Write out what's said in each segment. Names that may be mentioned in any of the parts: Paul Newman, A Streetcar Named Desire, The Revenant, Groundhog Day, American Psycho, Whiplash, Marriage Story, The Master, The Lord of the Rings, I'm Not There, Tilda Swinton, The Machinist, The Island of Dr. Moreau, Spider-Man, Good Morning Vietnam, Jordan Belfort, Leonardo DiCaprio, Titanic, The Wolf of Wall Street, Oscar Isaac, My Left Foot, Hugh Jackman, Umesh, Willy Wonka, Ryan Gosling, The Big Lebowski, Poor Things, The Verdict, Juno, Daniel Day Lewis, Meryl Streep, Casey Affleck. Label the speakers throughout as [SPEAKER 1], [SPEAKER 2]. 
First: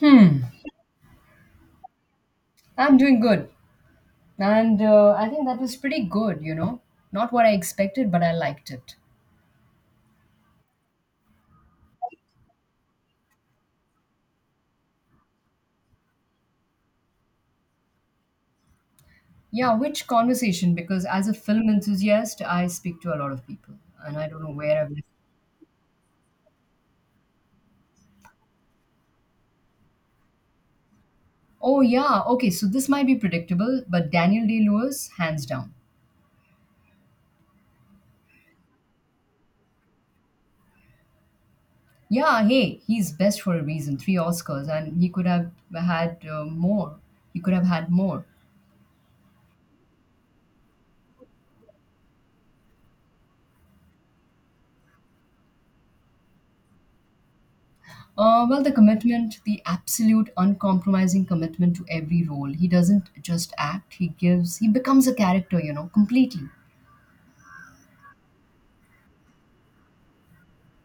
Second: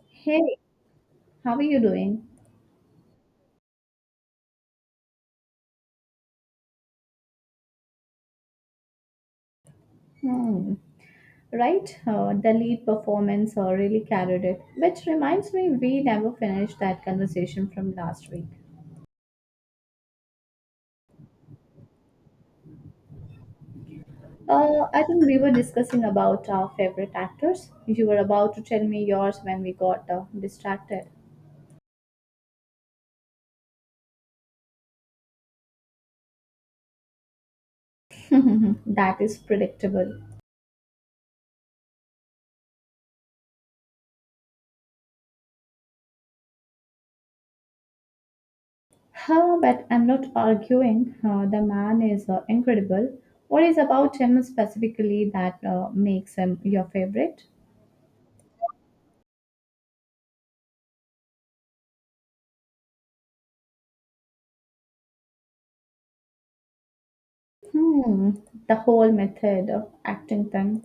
[SPEAKER 1] Hmm,
[SPEAKER 2] Hey, how are you doing?
[SPEAKER 1] I'm doing good. And I think that was pretty good. Not what I expected, but I liked it.
[SPEAKER 2] Hmm. Right, the lead performance really carried it, which reminds me we never finished that conversation from last week.
[SPEAKER 1] Yeah, which conversation? Because as a film enthusiast, I speak to a lot of people, and I don't know where I've.
[SPEAKER 2] I think we were discussing about our favorite actors. You were about to tell me yours when we got distracted.
[SPEAKER 1] Oh, yeah, okay, so this might be predictable, but Daniel Day Lewis, hands down.
[SPEAKER 2] that is predictable.
[SPEAKER 1] Yeah, hey, he's best for a reason. Three Oscars, and he could have had more. He could have had more.
[SPEAKER 2] Huh, but I'm not arguing. The man is incredible. What is about him specifically that makes him your favorite?
[SPEAKER 1] Well, the commitment, the absolute uncompromising commitment to every role. He doesn't just act, he gives, he becomes a character, completely.
[SPEAKER 2] Hmm, the whole method of acting them.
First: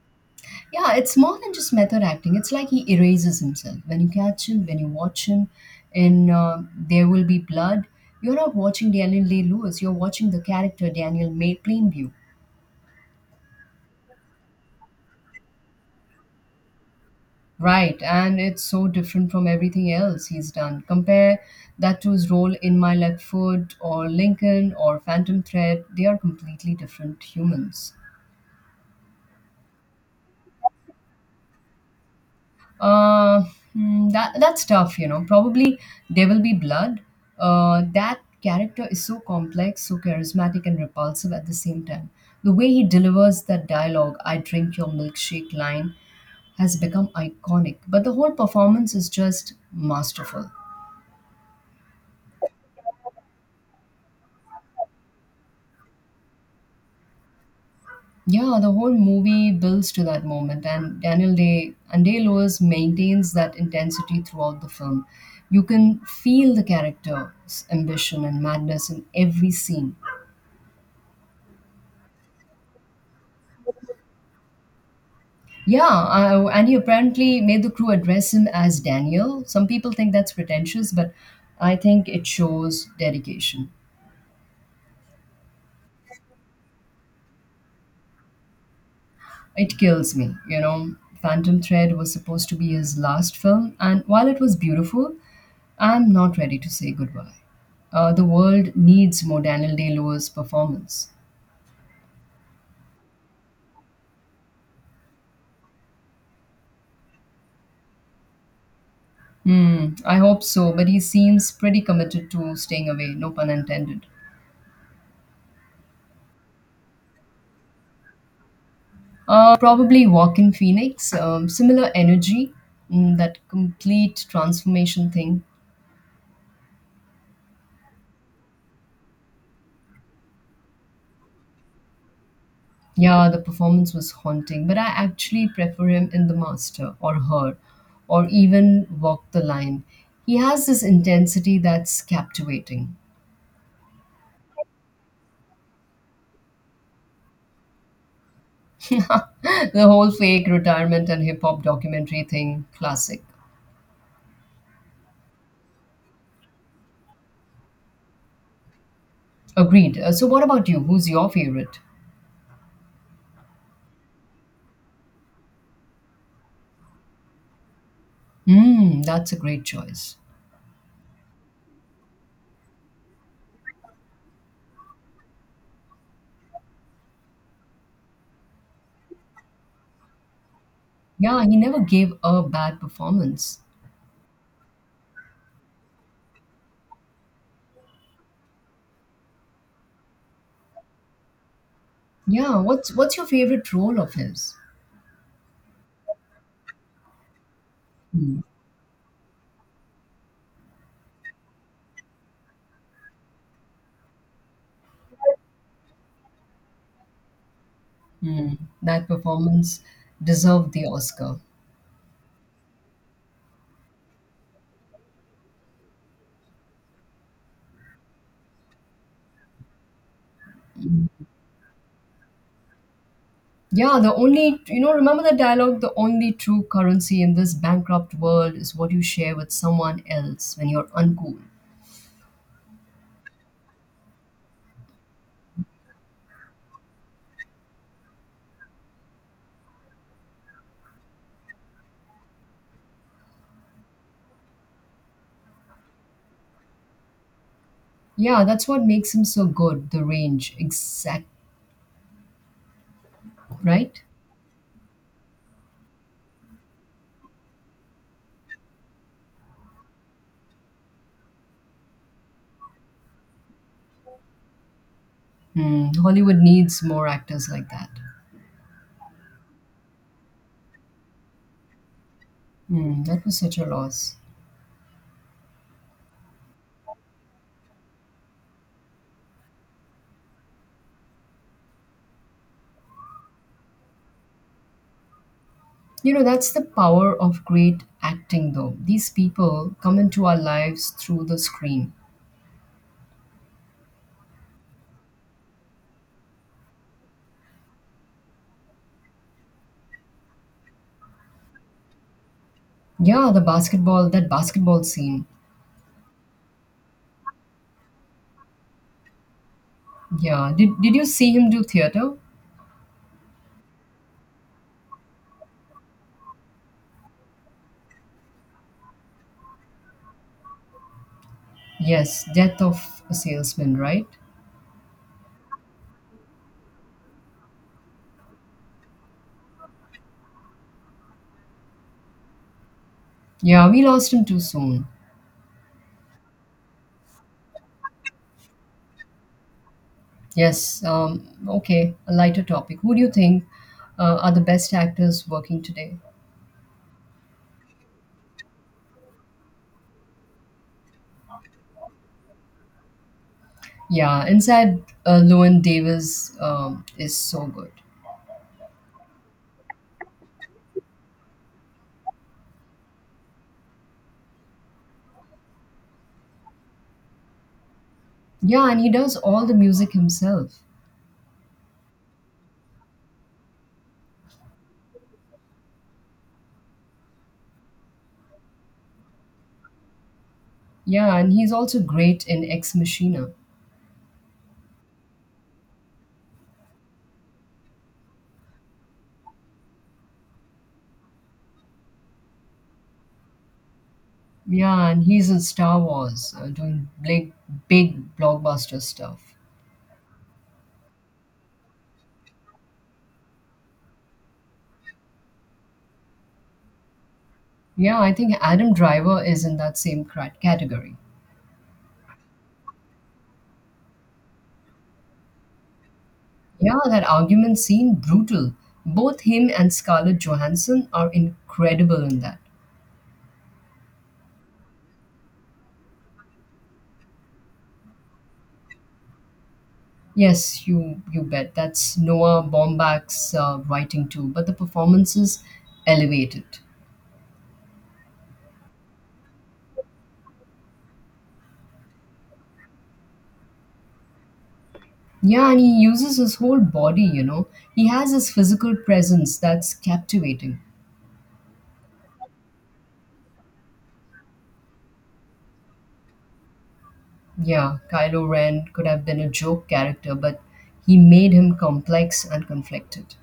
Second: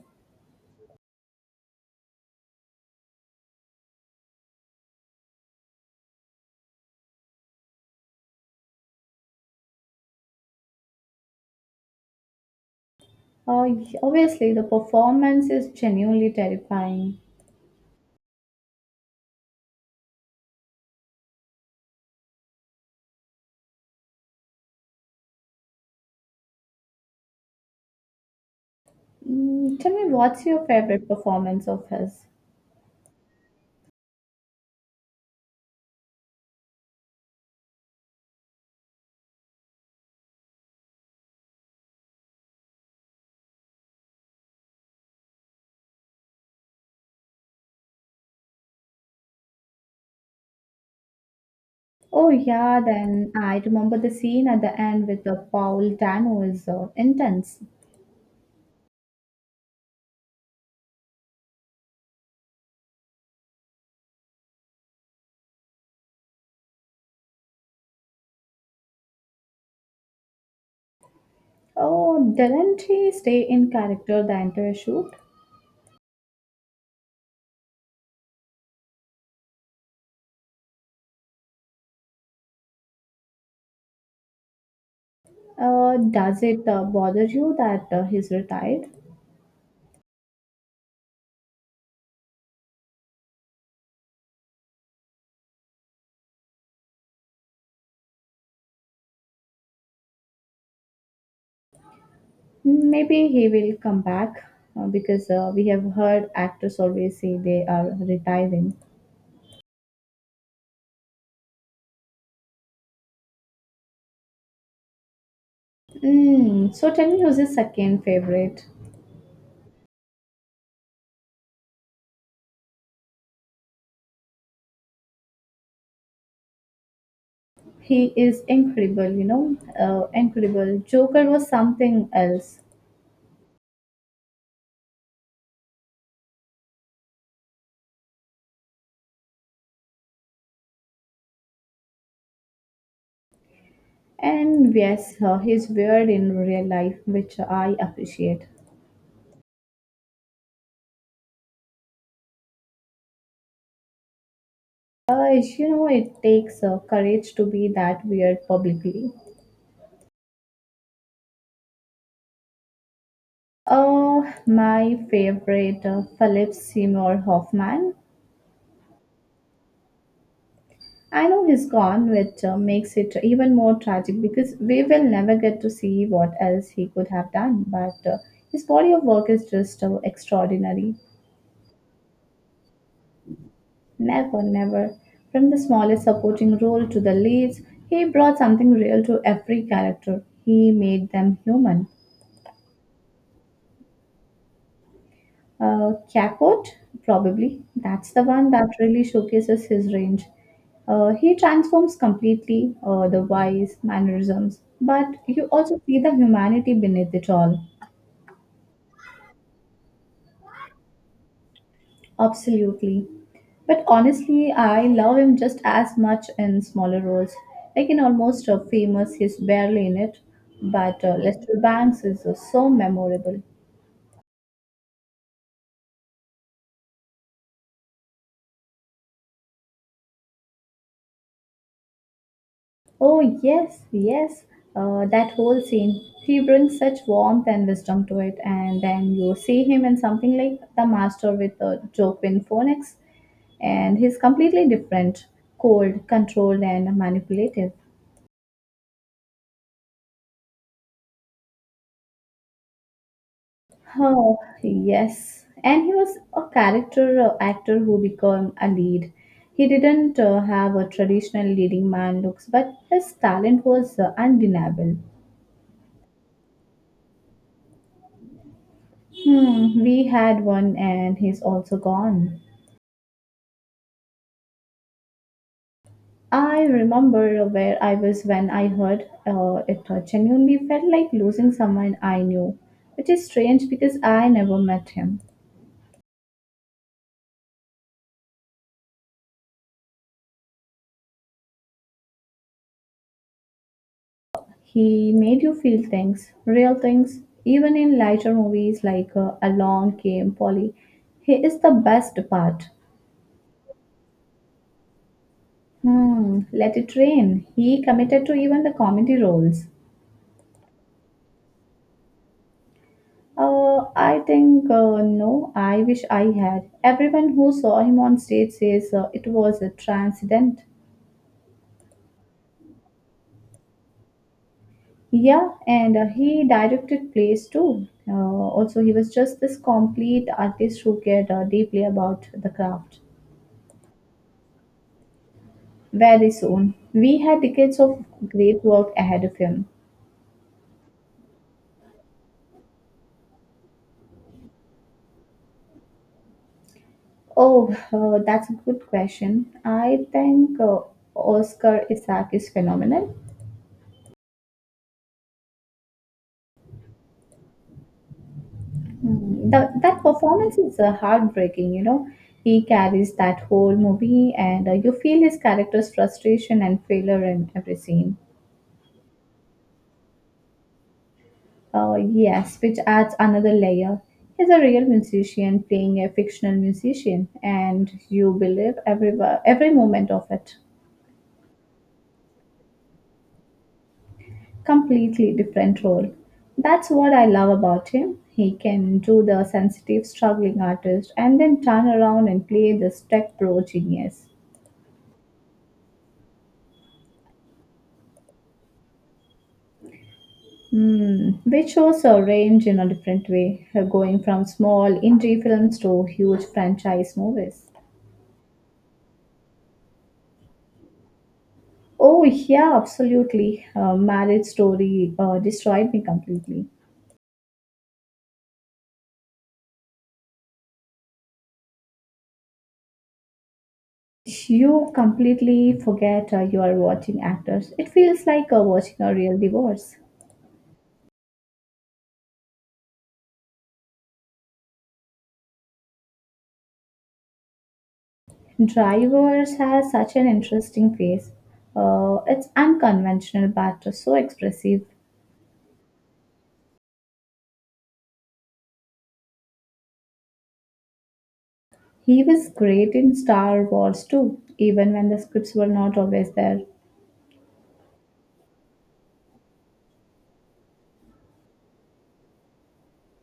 [SPEAKER 1] Yeah, it's more than just method acting. It's like he erases himself. When you watch him in There Will Be Blood, you're not watching Daniel Day Lewis, you're watching the character Daniel May Plainview.
[SPEAKER 2] Uh, obviously, the performance is genuinely terrifying.
[SPEAKER 1] Right, and it's so different from everything else he's done. Compare that to his role in My Left Foot or Lincoln or Phantom Thread. They are completely different humans.
[SPEAKER 2] Mm, tell me, what's your favorite performance of his?
[SPEAKER 1] Uh, that's tough. Probably There Will Be Blood. That character is so complex, so charismatic and repulsive at the same time. The way he delivers that dialogue, "I drink your milkshake" line, has become iconic. But the whole performance is just masterful.
[SPEAKER 2] Oh, yeah, then I remember the scene at the end with the Paul Dano is intense.
[SPEAKER 1] Yeah, the whole movie builds to that moment, and Daniel Day and Day Lewis maintains that intensity throughout the film. You can feel the character's ambition and madness in every scene.
[SPEAKER 2] Oh, didn't he stay in character the entire shoot?
[SPEAKER 1] Yeah, and he apparently made the crew address him as Daniel. Some people think that's pretentious, but I think it shows dedication.
[SPEAKER 2] Does it bother you that he's retired?
[SPEAKER 1] It kills me. Phantom Thread was supposed to be his last film, and while it was beautiful, I'm not ready to say goodbye. The world needs more Daniel Day Lewis performance.
[SPEAKER 2] Maybe he will come back because we have heard actors always say they are retiring.
[SPEAKER 1] Hmm, I hope so, but he seems pretty committed to staying away, no pun intended.
[SPEAKER 2] Mm, so tell me who's his second favorite.
[SPEAKER 1] Probably Walk in Phoenix, similar energy, that complete transformation thing.
[SPEAKER 2] He is incredible, you know, incredible. Joker was something else.
[SPEAKER 1] Yeah, the performance was haunting, but I actually prefer him in The Master or Her or even Walk the Line. He has this intensity that's captivating.
[SPEAKER 2] And yes, he's weird in real life, which I appreciate.
[SPEAKER 1] The whole fake retirement and hip hop documentary thing, classic.
[SPEAKER 2] You know, it takes courage to be that weird publicly.
[SPEAKER 1] Agreed. So, what about you? Who's your favorite?
[SPEAKER 2] Oh, my favorite, Philip Seymour Hoffman.
[SPEAKER 1] Hmm, that's a great choice.
[SPEAKER 2] I know he's gone, which makes it even more tragic because we will never get to see what else he could have done. But his body of work is just extraordinary.
[SPEAKER 1] Yeah, he never gave a bad performance.
[SPEAKER 2] Never, never. From the smallest supporting role to the leads, he brought something real to every character. He made them human.
[SPEAKER 1] Yeah, what's your favorite role of his?
[SPEAKER 2] Kakot, probably. That's the
[SPEAKER 1] Hmm.
[SPEAKER 2] one that really showcases his range. He transforms completely the wise mannerisms, but you also see the humanity beneath it all.
[SPEAKER 1] Hmm. That performance deserved the Oscar.
[SPEAKER 2] Absolutely. But honestly, I love him just as much in smaller roles. Like in Almost Famous, he's barely in it, but Lester Banks is so memorable.
[SPEAKER 1] Yeah, the only, remember the dialogue the only true currency in this bankrupt world is what you share with someone else when you're uncool.
[SPEAKER 2] Oh, yes, yes, that whole scene. He brings such warmth and wisdom to it, and then you see him in something like The Master with Joaquin Phoenix, and he's completely different cold, controlled, and manipulative.
[SPEAKER 1] Yeah, that's what makes him so good, the range. Exact, right?
[SPEAKER 2] Oh, yes. And he was a character actor who became a lead. He didn't have a traditional leading man looks, but his talent was undeniable.
[SPEAKER 1] Hmm, Hollywood needs more actors like that.
[SPEAKER 2] Hmm, we had one, and he's also gone.
[SPEAKER 1] Hmm, that was such a loss.
[SPEAKER 2] I remember where I was when I heard it genuinely felt like losing someone I knew, which is strange because I never met him.
[SPEAKER 1] That's the power of great acting, though. These people come into our lives through the screen.
[SPEAKER 2] He made you feel things, real things, even in lighter movies like Along Came Polly. He is the best part.
[SPEAKER 1] Yeah, that basketball scene.
[SPEAKER 2] Hmm, Let It Rain. He committed to even the comedy roles.
[SPEAKER 1] Yeah, did you see him do theater?
[SPEAKER 2] No, I wish I had. Everyone who saw him on stage says it was a transcendent.
[SPEAKER 1] Yes, Death of a Salesman, right?
[SPEAKER 2] Yeah, and he directed plays too. Also, he was just this complete artist who cared deeply about the craft.
[SPEAKER 1] Yeah, we lost him too soon.
[SPEAKER 2] Very soon, we had decades of great work ahead of him.
[SPEAKER 1] Yes, okay, a lighter topic. Who do you think are the best actors working today?
[SPEAKER 2] Oh, that's a good question. I think Oscar Isaac is phenomenal.
[SPEAKER 1] Yeah, Inside Llewyn Davis is so good.
[SPEAKER 2] Mm, that performance is heartbreaking, you know. He carries that whole movie, and you feel his character's frustration and failure in every scene.
[SPEAKER 1] Yeah, and he does all the music himself.
[SPEAKER 2] Yes, which adds another layer. He's a real musician playing a fictional musician, and you believe every moment of it.
[SPEAKER 1] Yeah, and he's also great in Ex Machina.
[SPEAKER 2] Completely different role. That's what I love about him. He can do the sensitive, struggling artist, and then turn around and play this tech pro genius.
[SPEAKER 1] Yeah, and he's in Star Wars doing big, big blockbuster stuff.
[SPEAKER 2] Hmm, which shows a range in a different way, going from small indie films to huge franchise movies.
[SPEAKER 1] Yeah, I think Adam Driver is in that same category.
[SPEAKER 2] Oh, yeah, absolutely. Marriage story destroyed me completely.
[SPEAKER 1] Yeah, that argument seemed brutal. Both him and Scarlett Johansson are incredible in that.
[SPEAKER 2] You completely forget you are watching actors. It feels like watching a real divorce.
[SPEAKER 1] Yes, you bet. That's Noah Baumbach's writing too, but the performances elevate it.
[SPEAKER 2] Drivers has such an interesting face. It's unconventional but so expressive.
[SPEAKER 1] Yeah, and he uses his whole body. He has his physical presence that's captivating.
[SPEAKER 2] He was great in Star Wars too, even when the scripts were not always there.
[SPEAKER 1] Yeah, Kylo Ren could have been a joke character, but he made him complex and conflicted.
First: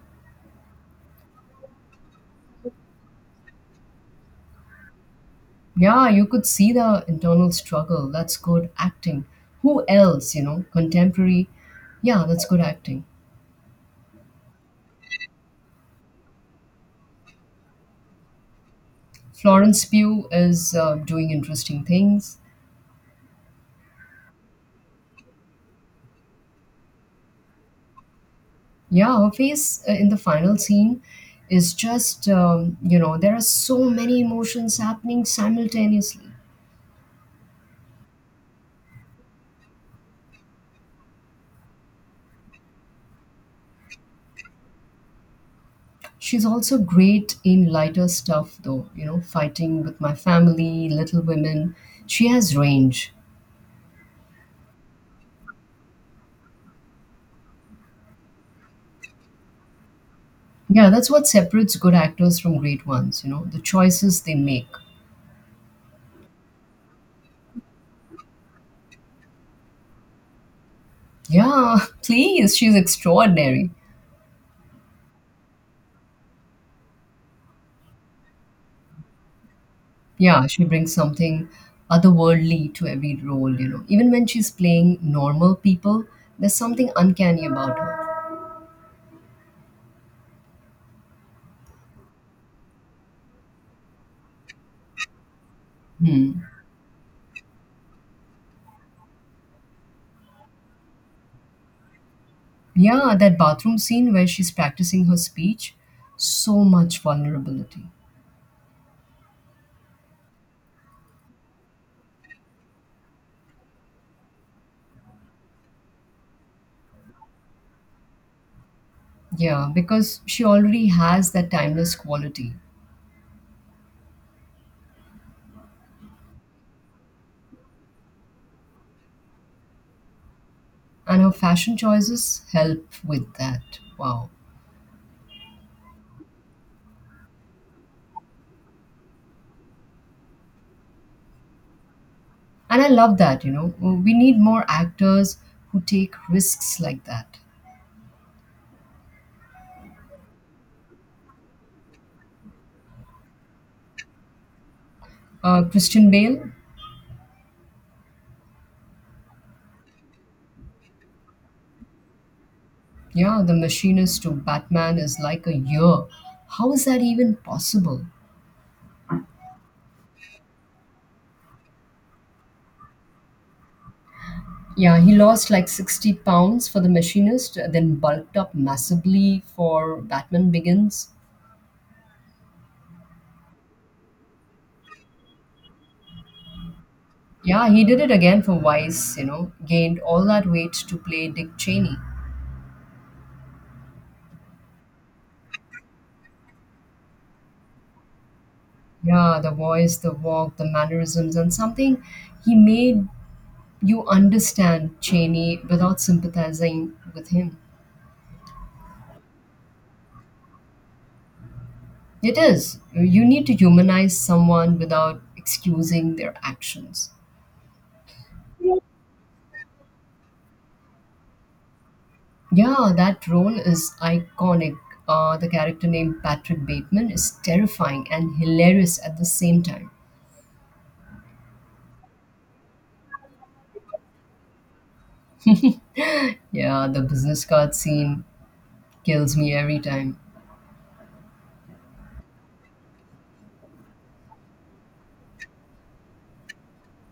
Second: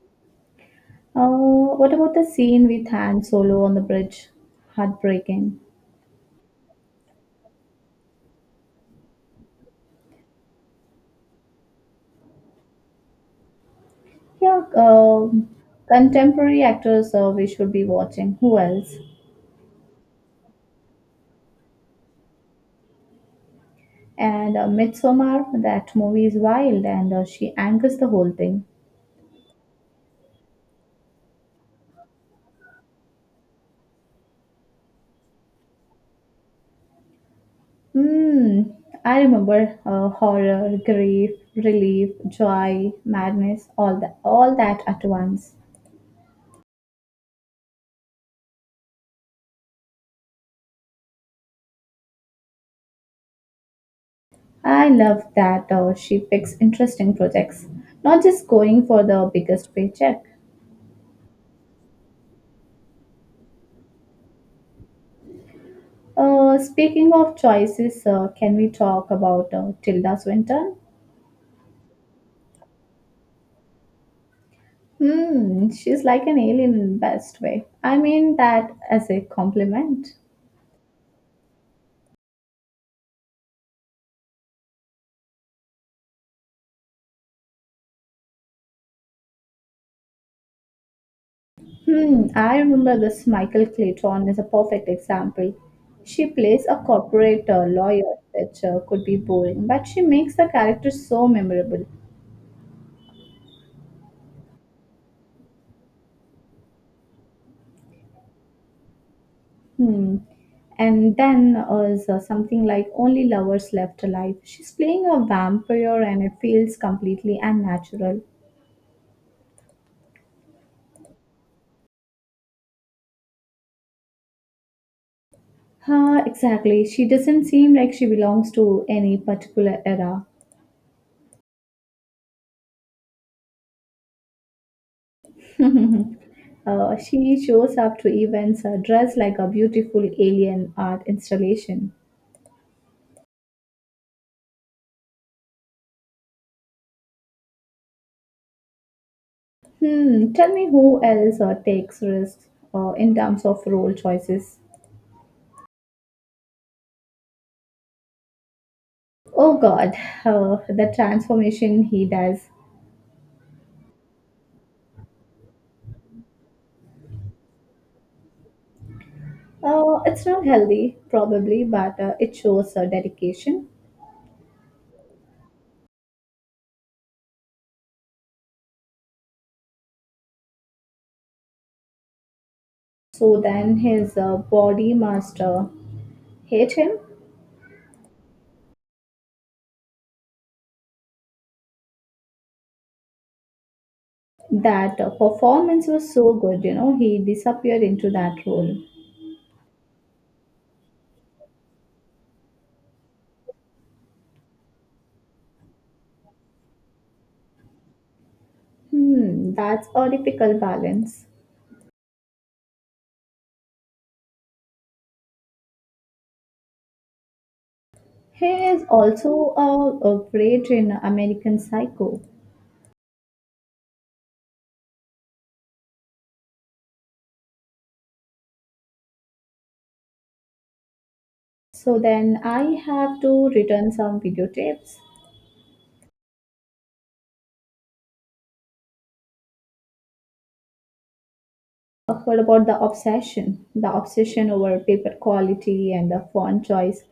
[SPEAKER 2] What about the scene with Han Solo on the bridge? Heartbreaking.
[SPEAKER 1] Yeah, you could see the internal struggle. That's good acting. Who else, contemporary? Yeah, that's good acting.
[SPEAKER 2] Yeah, contemporary actors we should be watching. Who else?
[SPEAKER 1] Florence Pugh is doing interesting things.
[SPEAKER 2] And Midsommar, that movie is wild and she anchors the whole thing.
[SPEAKER 1] Yeah, her face in the final scene is just, there are so many emotions happening simultaneously.
[SPEAKER 2] Hmm, I remember horror, grief, relief, joy, madness, all that at once.
[SPEAKER 1] She's also great in lighter stuff, though, Fighting with My Family, Little Women. She has range.
[SPEAKER 2] I love that she picks interesting projects, not just going for the biggest paycheck.
[SPEAKER 1] Yeah, that's what separates good actors from great ones, the choices they make.
[SPEAKER 2] Speaking of choices, can we talk about Tilda Swinton?
[SPEAKER 1] Yeah, please, she's extraordinary.
[SPEAKER 2] Hmm, she's like an alien in best way. I mean that as a compliment.
[SPEAKER 1] Yeah, she brings something otherworldly to every role. Even when she's playing normal people, there's something uncanny about her.
[SPEAKER 2] Hmm, I remember this Michael Clayton is a perfect example. She
[SPEAKER 1] Hmm.
[SPEAKER 2] plays a corporate lawyer, which could be boring, but she makes the character so memorable.
[SPEAKER 1] Yeah, that bathroom scene where she's practicing her speech, so much vulnerability.
[SPEAKER 2] Hmm. And then is something like Only Lovers Left Alive. She's playing a vampire and it feels completely unnatural.
[SPEAKER 1] Yeah, because she already has that timeless quality,
[SPEAKER 2] Huh, exactly. She doesn't seem like she belongs to any particular era.
[SPEAKER 1] and her fashion choices help with that. Wow.
[SPEAKER 2] She shows up to events dressed like a beautiful alien art installation.
[SPEAKER 1] And I love that. We need more actors who take risks like that.
[SPEAKER 2] Hmm, tell me who else takes risks in terms of role choices.
[SPEAKER 1] Christian Bale,
[SPEAKER 2] Oh god, the transformation he does.
[SPEAKER 1] yeah, The Machinist to Batman is like a year. How is that even possible?
[SPEAKER 2] It's not healthy, probably, but it shows dedication.
[SPEAKER 1] Yeah, he lost like 60 pounds for The Machinist, then bulked up massively for Batman Begins.
[SPEAKER 2] So then his body master hate him.
[SPEAKER 1] Yeah, he did it again for Vice, gained all that weight to play Dick Cheney.
[SPEAKER 2] That performance was so good, you know, he disappeared into that role.
[SPEAKER 1] Yeah, the voice, the walk, the mannerisms, and something he made you understand Cheney without sympathizing with him.
[SPEAKER 2] Hmm, that's a difficult balance.
[SPEAKER 1] It is. You need to humanize someone without excusing their actions.
[SPEAKER 2] He is also a great in American Psycho.
[SPEAKER 1] Yeah, that role is iconic. The character named Patrick Bateman is terrifying and hilarious at the same time.
[SPEAKER 2] So then I have to return some videotapes.
[SPEAKER 1] Yeah, the business card scene kills me every time.
[SPEAKER 2] I heard about the obsession over paper quality and the font choice.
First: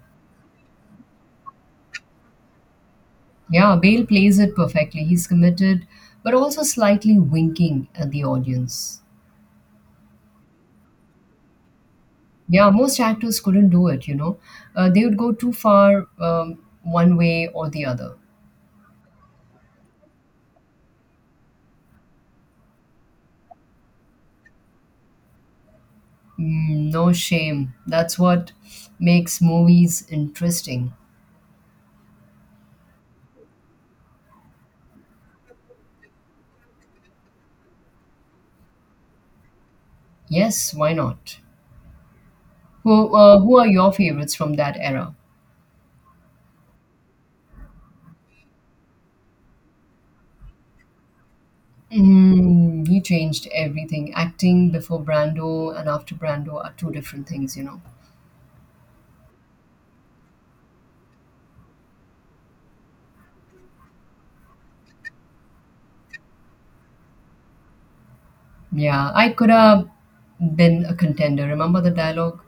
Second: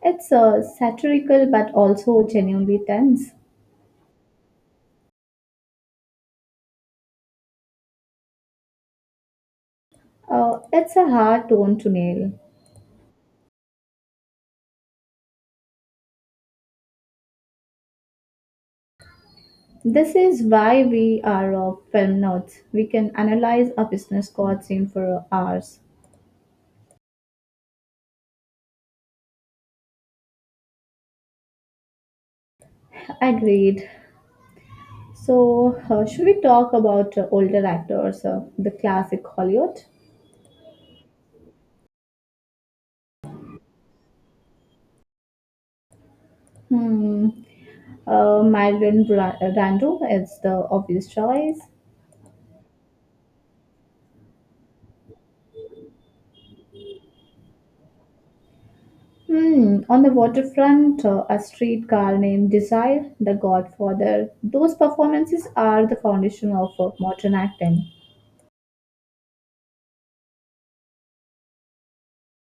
[SPEAKER 2] It's satirical but also genuinely tense.
[SPEAKER 1] Yeah, Bale plays it perfectly. He's committed, but also slightly winking at the audience.
[SPEAKER 2] It's a hard tone to nail.
[SPEAKER 1] Yeah, most actors couldn't do it. They would go too far one way or the other.
[SPEAKER 2] This is why we are film nerds. We can analyze a business card scene for hours.
[SPEAKER 1] Mm, no shame. That's what makes movies interesting.
[SPEAKER 2] Agreed. So, should we talk about older actors, the classic Hollywood?
[SPEAKER 1] Yes, why not? Who are your favorites from that era?
[SPEAKER 2] Hmm. Brando is the obvious choice.
[SPEAKER 1] Mm, he changed everything. Acting before Brando and after Brando are two different things.
[SPEAKER 2] Hmm. On the waterfront, a streetcar named Desire, The Godfather. Those performances are the foundation of modern acting.
[SPEAKER 1] Yeah, I could have been a contender. Remember the dialogue?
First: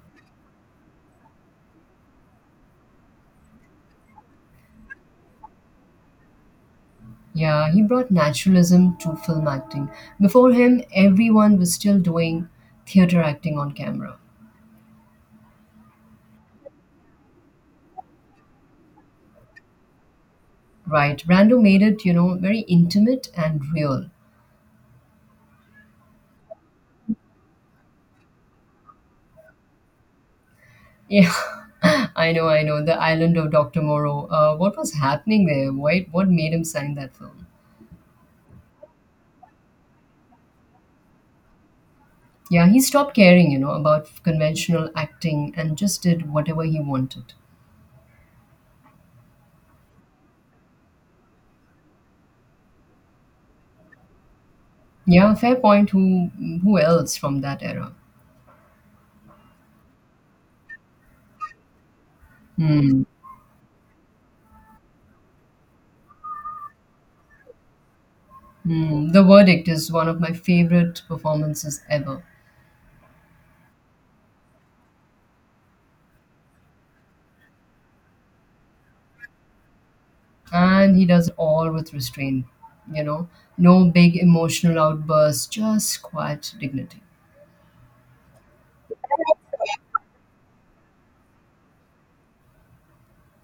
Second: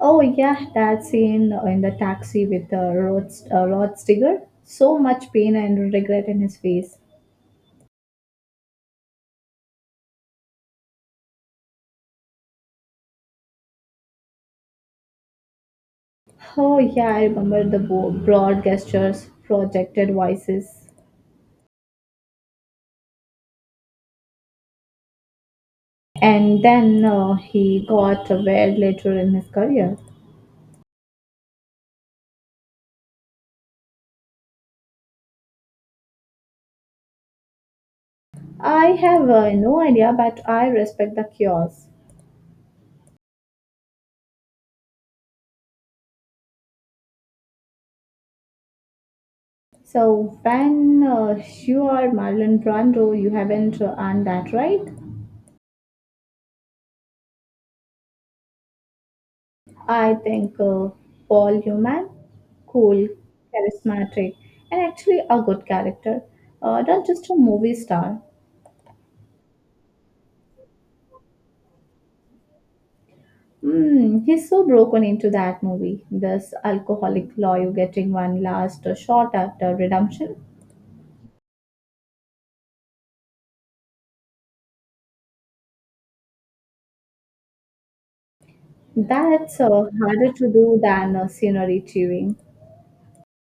[SPEAKER 2] Oh yeah, that scene in the taxi with Rod Steiger. So much pain and regret in his face.
[SPEAKER 1] Yeah, he brought naturalism to film acting. Before him, everyone was still doing theater acting on camera.
[SPEAKER 2] Oh, yeah, I remember the broad gestures, projected voices.
[SPEAKER 1] Right. Brando made it, very intimate and real.
[SPEAKER 2] And then he got weird later in his career.
[SPEAKER 1] Yeah. I know, I know. The Island of Dr. Moreau. What was happening there? Why, what made him sign that film?
[SPEAKER 2] I have no idea, but I respect the cures.
[SPEAKER 1] Yeah, he stopped caring, about conventional acting and just did whatever he wanted.
[SPEAKER 2] So when you are Marlon Brando, you haven't earned that right.
[SPEAKER 1] Yeah, fair point. Who else from that era?
[SPEAKER 2] I think Paul Newman,
[SPEAKER 1] Hmm.
[SPEAKER 2] cool, charismatic, and actually a good character, not just a movie star.
[SPEAKER 1] Mm, The Verdict is one of my favorite performances ever.
[SPEAKER 2] Mm, he's so broken into that movie. This alcoholic lawyer getting one last shot at redemption.
[SPEAKER 1] And he does it all with restraint, you know, no big emotional outbursts, just quiet dignity.
[SPEAKER 2] That's harder to do than scenery chewing.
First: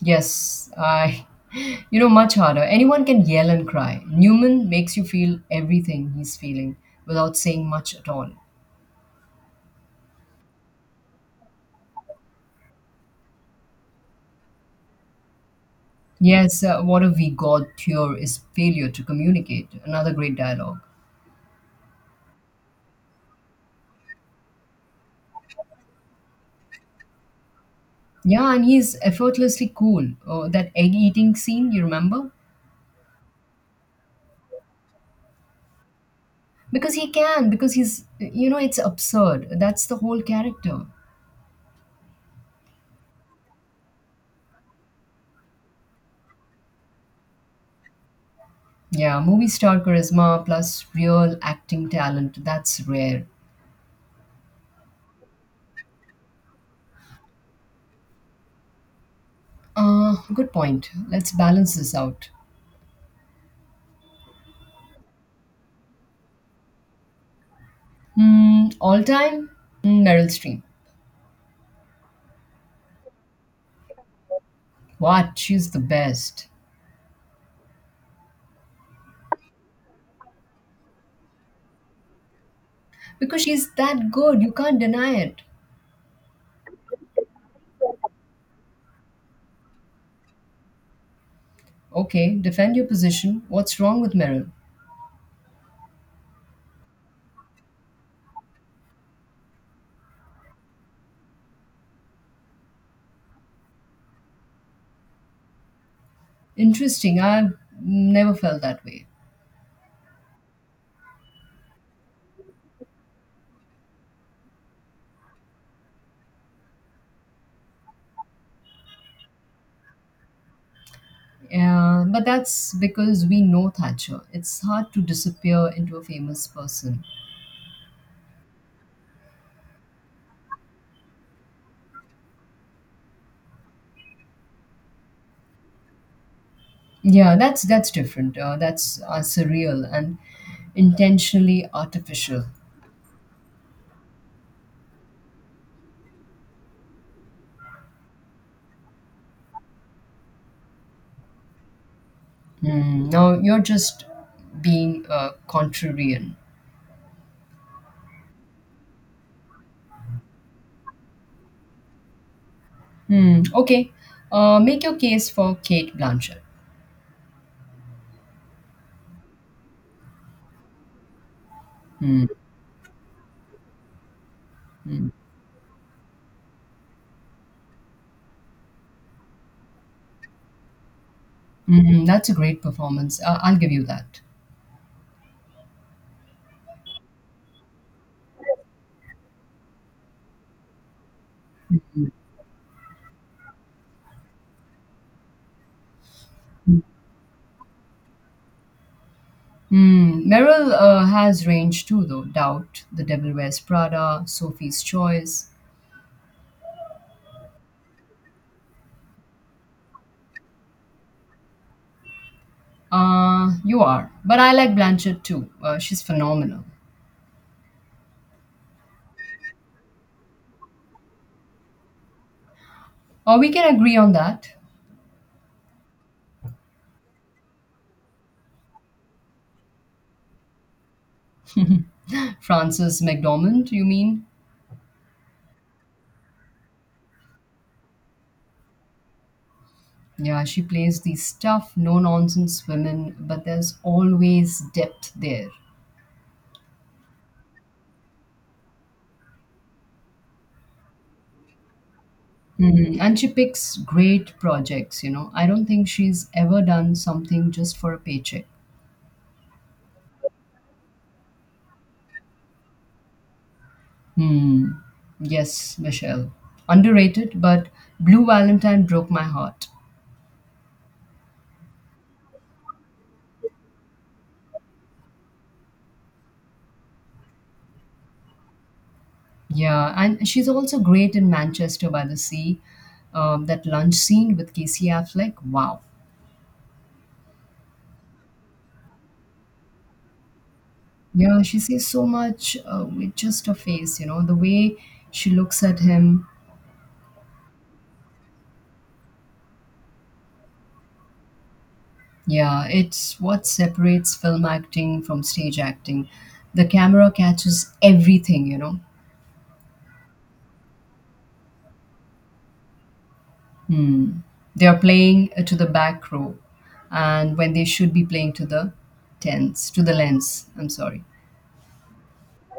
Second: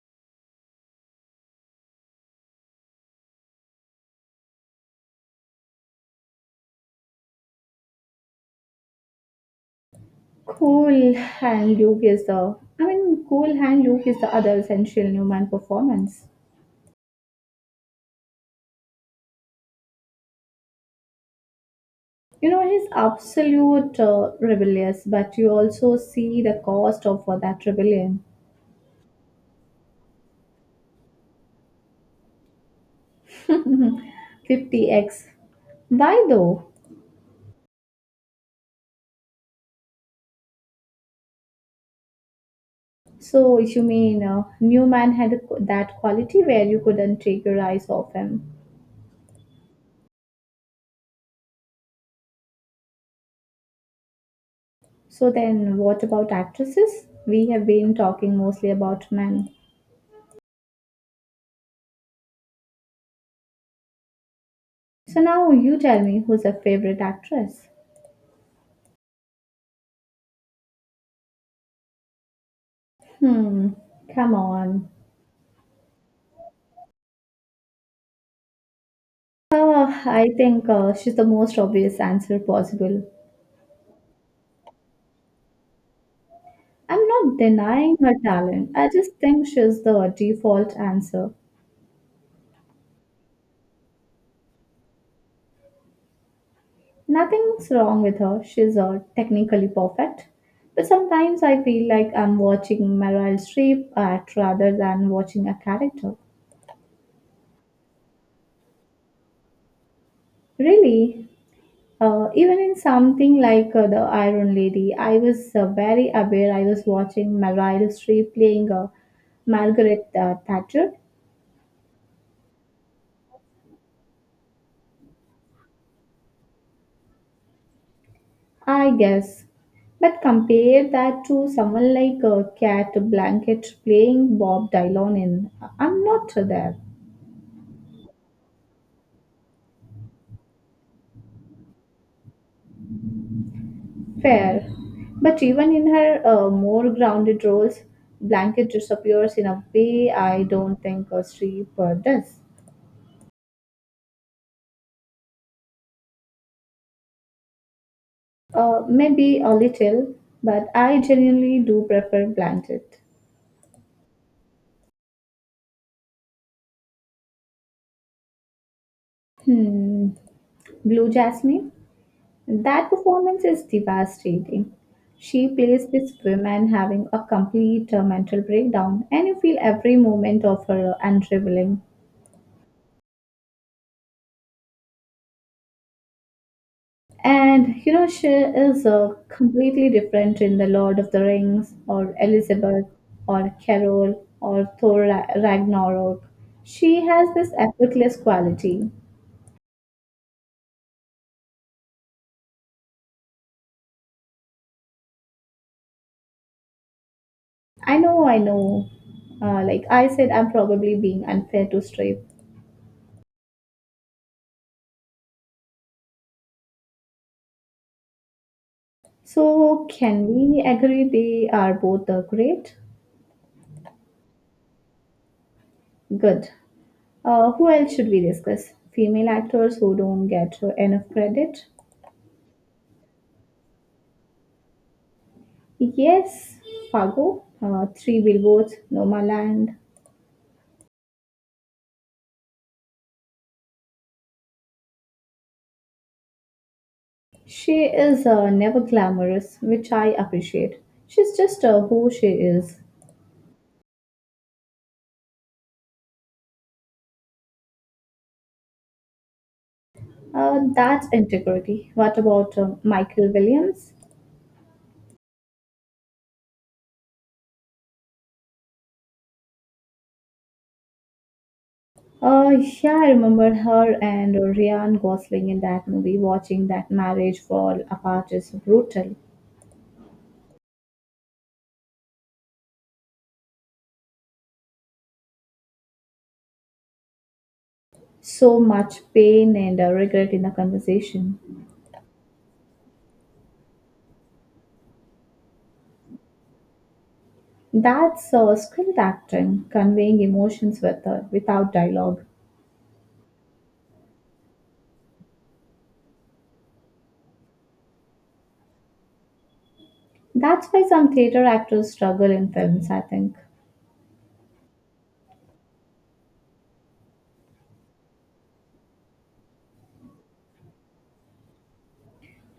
[SPEAKER 1] Yes, I, much harder. Anyone can yell and cry. Newman makes you feel everything he's feeling without saying much at all.
[SPEAKER 2] Cool hand Luke is the other essential Newman performance.
[SPEAKER 1] Yes, what a we God cure is failure to communicate. Another great dialogue.
[SPEAKER 2] You know, he's absolute rebellious, but you also see the cost of that rebellion.
[SPEAKER 1] Yeah, and he's effortlessly cool. Oh, that egg eating scene, you remember?
[SPEAKER 2] 50x. Why though?
[SPEAKER 1] Because he can, because he's, it's absurd. That's the whole character.
[SPEAKER 2] So you mean Newman had that quality where you couldn't take your eyes off him.
[SPEAKER 1] Yeah, movie star charisma plus real acting talent. That's rare.
[SPEAKER 2] So then, what about actresses? We have been talking mostly about men.
[SPEAKER 1] Good point. Let's balance this out.
[SPEAKER 2] So now you tell me who's your favorite actress?
[SPEAKER 1] Hmm, all time? Hmm, Meryl Streep.
[SPEAKER 2] Hmm, come on.
[SPEAKER 1] What? She's the best.
[SPEAKER 2] I think she's the most obvious answer possible.
[SPEAKER 1] Because she's that good. You can't deny it.
[SPEAKER 2] I'm not denying her talent. I just think she's the default answer.
[SPEAKER 1] Okay, defend your position. What's wrong with Meryl?
[SPEAKER 2] Nothing's wrong with her, she's technically perfect. But sometimes I feel like I'm watching Meryl Streep act rather than watching a character.
[SPEAKER 1] Interesting. I've never felt that way.
[SPEAKER 2] Really, even in something like The Iron Lady, I was very aware I was watching Meryl Streep playing Margaret Thatcher,
[SPEAKER 1] Yeah, but that's because we know Thatcher. It's hard to disappear into a famous person.
[SPEAKER 2] I guess. But compare that to someone like Cat Blanket playing Bob Dylan in I'm Not There.
[SPEAKER 1] Yeah, that's different. That's surreal and intentionally artificial.
[SPEAKER 2] Fair. But even in her more grounded roles, Blanket disappears in a way I don't think a stripper does.
[SPEAKER 1] Hmm. Now you're just being contrarian.
[SPEAKER 2] Maybe a little, but I genuinely do prefer Blanket.
[SPEAKER 1] Hmm. Okay. Make your case for Kate Blanchett.
[SPEAKER 2] Hmm. Blue Jasmine?
[SPEAKER 1] Hmm.
[SPEAKER 2] That performance is devastating.
[SPEAKER 1] Hmm.
[SPEAKER 2] She plays this woman having a complete mental breakdown, and you feel every moment of her unraveling.
[SPEAKER 1] Hmm. That's a great performance. I'll give you that.
[SPEAKER 2] And you know, she is completely different in The Lord of the Rings or Elizabeth or Carol or Ragnarok. She has this effortless quality.
[SPEAKER 1] Hmm. Meryl has range too, though. Doubt, The Devil Wears Prada, Sophie's Choice.
[SPEAKER 2] I know, I know. Like I said, I'm probably being unfair to Strip.
[SPEAKER 1] You are. But I like Blanchett too. She's phenomenal.
[SPEAKER 2] So, can we agree they are both great?
[SPEAKER 1] We can agree on that.
[SPEAKER 2] Good. Who else should we discuss? Female actors who don't get enough credit?
[SPEAKER 1] Frances McDormand, you mean?
[SPEAKER 2] Yes, Fargo, Three Billboards, Nomaland.
[SPEAKER 1] Yeah, she plays these tough, no nonsense women, but there's always depth there.
[SPEAKER 2] She is never glamorous, which I appreciate. She's just who she is.
[SPEAKER 1] Mhm. And she picks great projects. I don't think she's ever done something just for a paycheck.
[SPEAKER 2] That's integrity. What about Michael Williams?
[SPEAKER 1] Hmm. Yes, Michelle. Underrated, but Blue Valentine broke my heart.
[SPEAKER 2] Uh, yeah, I remember her and Ryan Gosling in that movie. Watching that marriage fall apart is brutal.
[SPEAKER 1] Yeah, and she's also great in Manchester by the Sea. That lunch scene with Casey Affleck, wow.
[SPEAKER 2] So much pain and regret in the conversation.
[SPEAKER 1] Yeah, she says so much with just her face, the way she looks at him.
[SPEAKER 2] That's skilled acting, conveying emotions without dialogue.
[SPEAKER 1] Yeah, it's what separates film acting from stage acting. The camera catches everything.
[SPEAKER 2] That's why some theater actors struggle in films, I think.
[SPEAKER 1] Hmm. They are playing to the back row, and when they should be playing to the lens. I'm sorry.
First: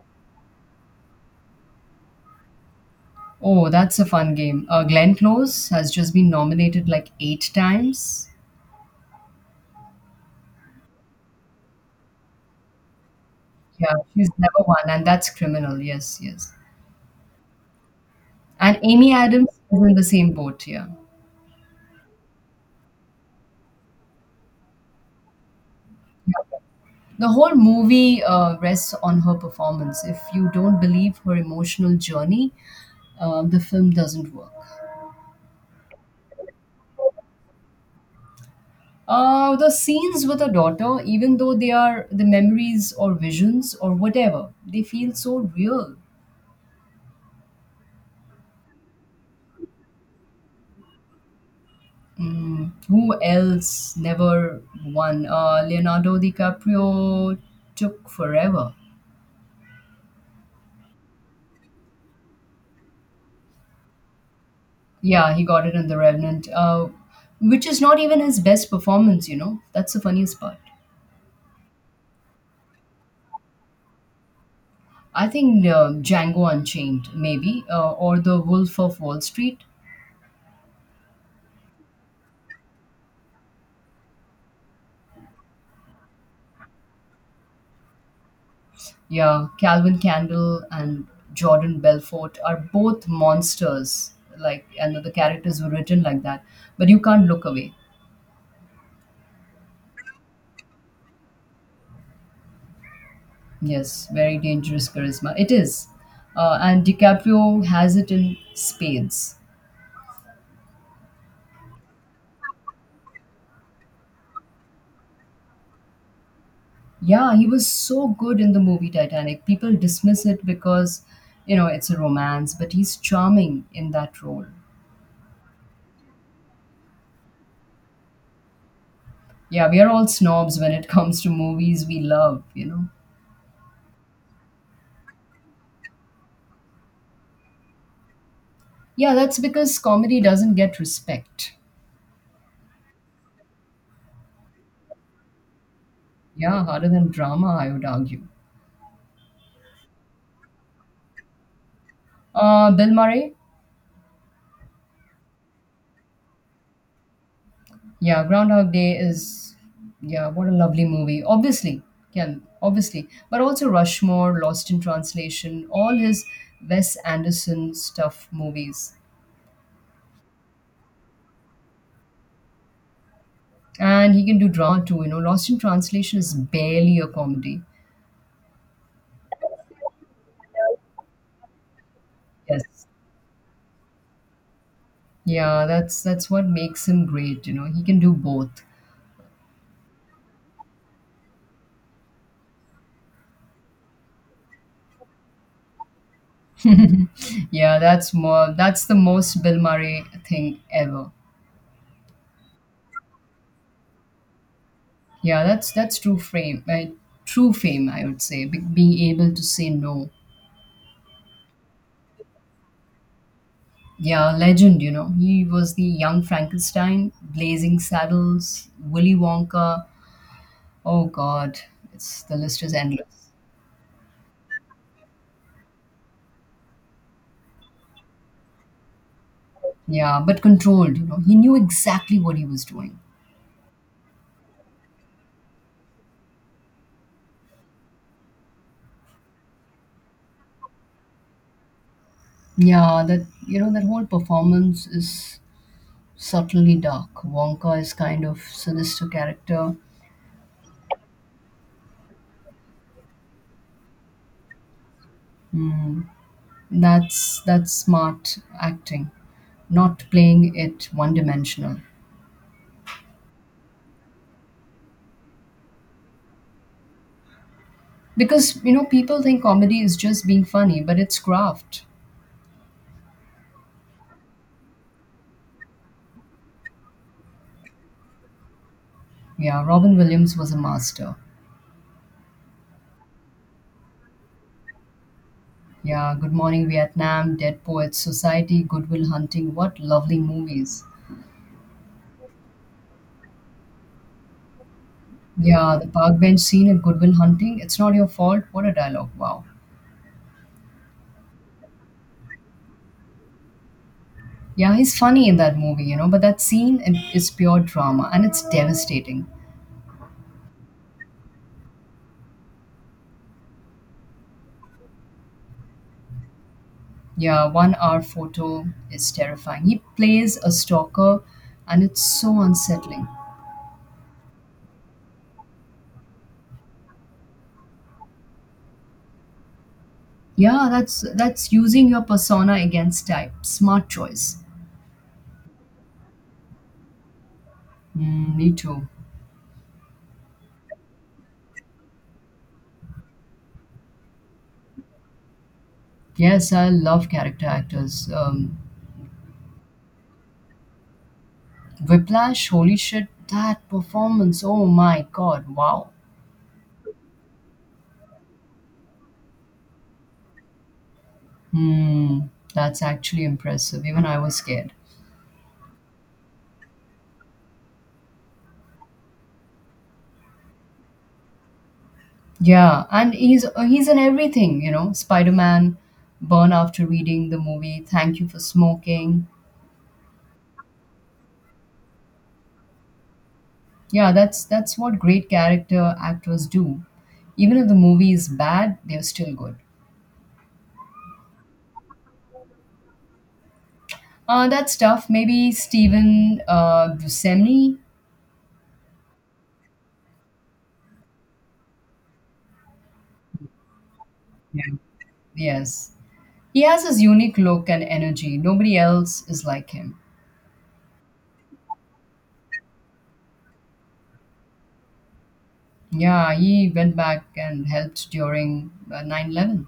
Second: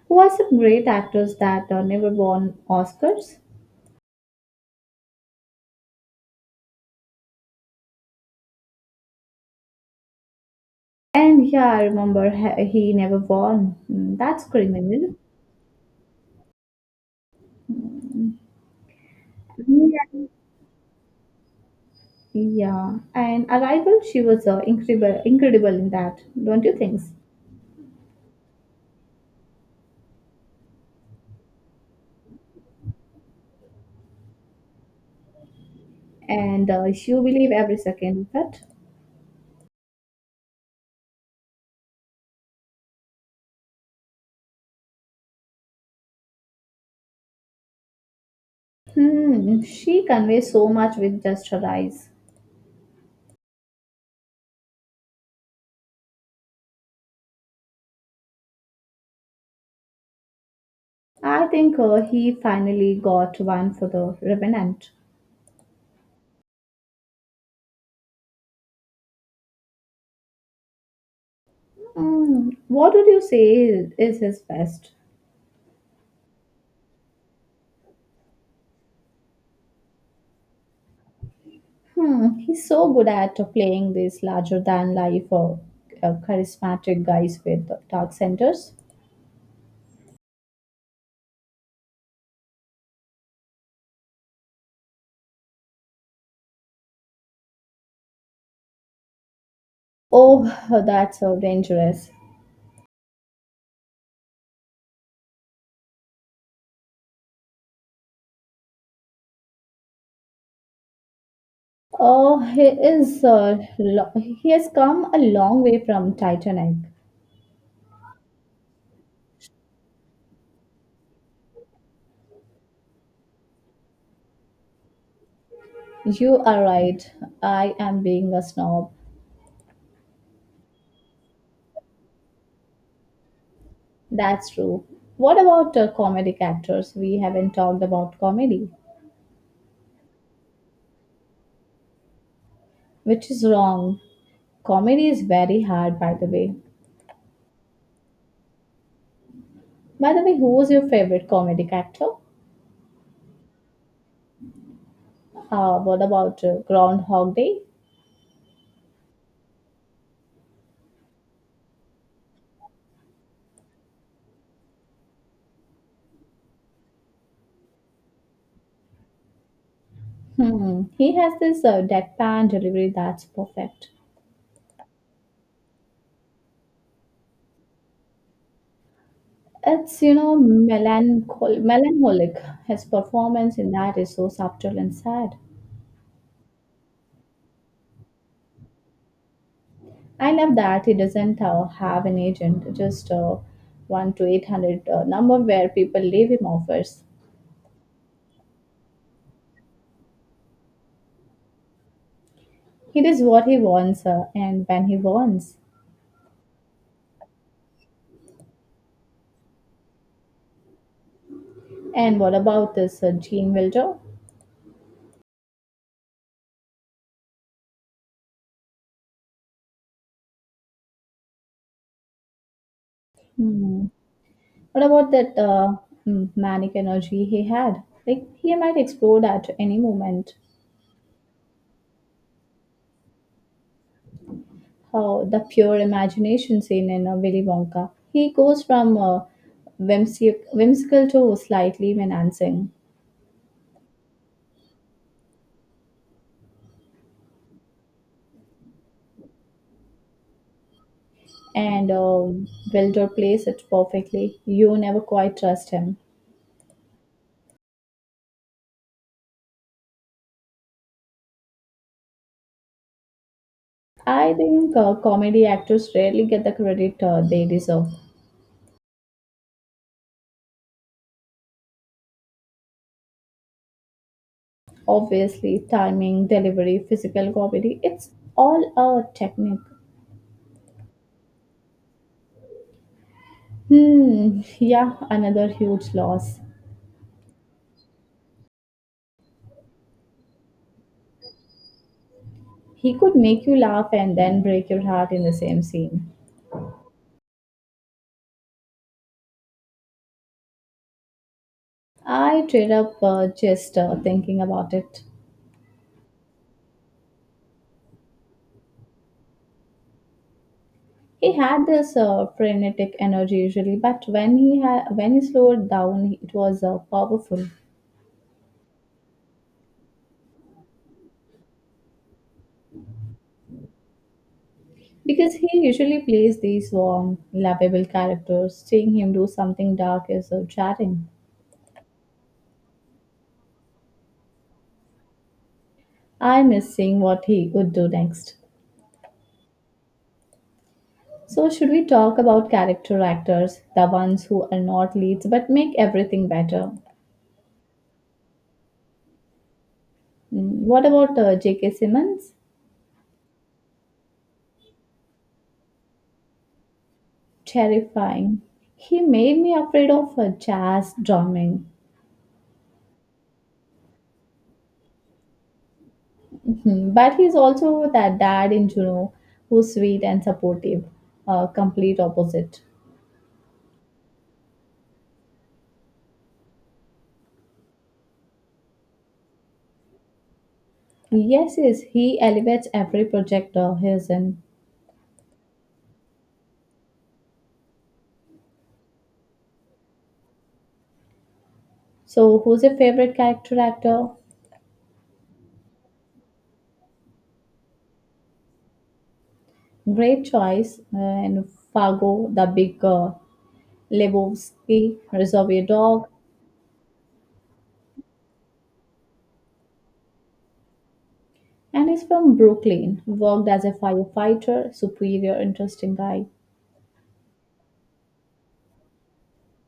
[SPEAKER 2] Who are some great actors that never won Oscars?
[SPEAKER 1] Oh, that's a fun game. Glenn Close has just been nominated like eight times.
[SPEAKER 2] And yeah, I remember he never won.
[SPEAKER 1] Yeah,
[SPEAKER 2] Mm,
[SPEAKER 1] she's
[SPEAKER 2] that's
[SPEAKER 1] never won, and
[SPEAKER 2] criminal.
[SPEAKER 1] that's criminal. Yes, yes. And Amy Adams is in the
[SPEAKER 2] Yeah.
[SPEAKER 1] same boat here.
[SPEAKER 2] Yeah, and Arrival, she was incredible, incredible in that, don't you think?
[SPEAKER 1] The whole movie rests on her performance. If you don't believe her emotional journey, the film doesn't work.
[SPEAKER 2] And you believe every second of that.
[SPEAKER 1] The scenes with her daughter, even though they are the memories or visions or whatever, they feel so real.
[SPEAKER 2] She conveys so much with just her eyes.
[SPEAKER 1] Mm, who else never won? Leonardo DiCaprio took forever.
[SPEAKER 2] I think he finally got one for the Revenant.
[SPEAKER 1] Yeah, he got it in The Revenant, which is not even his best performance, you know? That's the funniest part.
[SPEAKER 2] What would you say is, his best?
[SPEAKER 1] I think Django Unchained, maybe, or The Wolf of Wall Street.
[SPEAKER 2] He's so good at playing these larger than life or charismatic guys with dark centers.
[SPEAKER 1] Yeah, Calvin Candle and Jordan Belfort are both monsters. Like, and the characters were written like that, but you can't look away.
[SPEAKER 2] Oh, that's so dangerous.
[SPEAKER 1] Yes, very dangerous charisma. It is. And DiCaprio has it in spades.
[SPEAKER 2] Oh, he is. He has come a long way from Titanic.
[SPEAKER 1] Yeah, he was so good in the movie Titanic. People dismiss it because, you know, it's a romance, but he's charming in that role.
[SPEAKER 2] You are right. I am being a snob.
[SPEAKER 1] Yeah, we are all snobs when it comes to movies we love.
[SPEAKER 2] That's true. What about comedic actors? We haven't talked about comedy,
[SPEAKER 1] Yeah, that's because comedy doesn't get respect.
[SPEAKER 2] which is wrong. Comedy is very hard, by the way.
[SPEAKER 1] Yeah, harder than drama, I would argue.
[SPEAKER 2] By the way, who was your favorite comedic actor?
[SPEAKER 1] Bill Murray.
[SPEAKER 2] What about Groundhog Day?
[SPEAKER 1] Yeah, Groundhog Day is, yeah, what a lovely movie. Obviously, yeah, obviously. But also Rushmore, Lost in Translation, all his Wes Anderson stuff movies.
[SPEAKER 2] He has this deadpan delivery that's perfect.
[SPEAKER 1] And he can do drama too, you know. Lost in Translation is barely a comedy.
[SPEAKER 2] It's melancholic. His
[SPEAKER 1] Yes.
[SPEAKER 2] performance in that is so subtle and sad.
[SPEAKER 1] Yeah, that's what makes him great, you know. He can do both.
[SPEAKER 2] I love that he doesn't have an agent, just 1 to 800 number where people leave him offers.
[SPEAKER 1] Yeah, that's the most Bill Murray thing ever.
[SPEAKER 2] He does what he wants and when he
[SPEAKER 1] Yeah,
[SPEAKER 2] wants.
[SPEAKER 1] that's true fame, I would say, being able to say no.
[SPEAKER 2] And what about this Gene Wilder?
[SPEAKER 1] Yeah, legend, you know. He was the young Frankenstein, Blazing Saddles, Willy Wonka. Oh God, it's the list is endless.
[SPEAKER 2] Hmm. What about that manic energy he had? Like he might explode at any
[SPEAKER 1] Yeah,
[SPEAKER 2] moment.
[SPEAKER 1] but controlled, you know. He knew exactly what he was doing.
[SPEAKER 2] How the pure imagination scene in Willy Wonka. He goes from whimsical to slightly menacing,
[SPEAKER 1] Yeah, that whole performance is subtly dark. Wonka is kind of sinister character.
[SPEAKER 2] and Wilder plays it perfectly. You never quite trust him.
[SPEAKER 1] Mm, that's smart acting, not playing it one dimensional.
[SPEAKER 2] I think comedy actors rarely get the credit they deserve.
[SPEAKER 1] Because you know, people think comedy is just being funny, but it's craft.
[SPEAKER 2] Obviously, timing, delivery, physical comedy, it's all a technique.
[SPEAKER 1] Yeah, Robin Williams was a master.
[SPEAKER 2] Hmm, yeah, another huge
[SPEAKER 1] Yeah, Good
[SPEAKER 2] loss.
[SPEAKER 1] Morning Vietnam, Dead Poets Society, Goodwill Hunting. What lovely movies.
[SPEAKER 2] He could make you laugh and then break your heart in the same
[SPEAKER 1] Yeah, the
[SPEAKER 2] scene.
[SPEAKER 1] park bench scene in Goodwill Hunting. It's not your fault. What a dialogue. Wow.
[SPEAKER 2] I teared up just thinking about
[SPEAKER 1] Yeah, he's
[SPEAKER 2] it.
[SPEAKER 1] funny in that movie, you know, but that scene it is pure drama and it's devastating.
[SPEAKER 2] He had this frenetic energy usually, but when he slowed down, it was powerful.
[SPEAKER 1] Yeah, one hour photo is terrifying. He plays a stalker and it's so unsettling.
[SPEAKER 2] Because he usually plays these warm, lovable characters, seeing him do something dark is
[SPEAKER 1] Yeah, that's
[SPEAKER 2] jarring.
[SPEAKER 1] that's using your persona against type. Smart choice.
[SPEAKER 2] I miss seeing what he would do next.
[SPEAKER 1] Mm, me too.
[SPEAKER 2] So, should we talk about character actors, the ones who are not leads but make everything
[SPEAKER 1] Yes, I
[SPEAKER 2] better?
[SPEAKER 1] love character actors.
[SPEAKER 2] Mm. What about J.K. Simmons?
[SPEAKER 1] Whiplash, holy shit, that performance. Oh my god, wow.
[SPEAKER 2] Terrifying. He made me afraid of jazz drumming.
[SPEAKER 1] Hmm, that's actually impressive. Even I was scared.
[SPEAKER 2] Mhm. But he's also that dad in Juno who's sweet and supportive, complete opposite.
[SPEAKER 1] Yeah, and he's in everything, you know. Spider-Man, Burn After Reading the movie, Thank You for Smoking.
[SPEAKER 2] Yes, yes, he elevates every project he's
[SPEAKER 1] Yeah,
[SPEAKER 2] in.
[SPEAKER 1] that's what great character actors do. Even if the movie is bad, they're still good.
[SPEAKER 2] So, who's your favorite character actor?
[SPEAKER 1] That's tough. Maybe Steven Buscemi.
[SPEAKER 2] Great choice. And Fargo, the big
[SPEAKER 1] Yeah.
[SPEAKER 2] Lebowski, Reservoir
[SPEAKER 1] Yes,
[SPEAKER 2] Dog,
[SPEAKER 1] he has his unique look and energy. Nobody else is like him.
[SPEAKER 2] and is from Brooklyn. Worked as a firefighter, superior, interesting guy.
[SPEAKER 1] Yeah, he went back and helped during 9/11.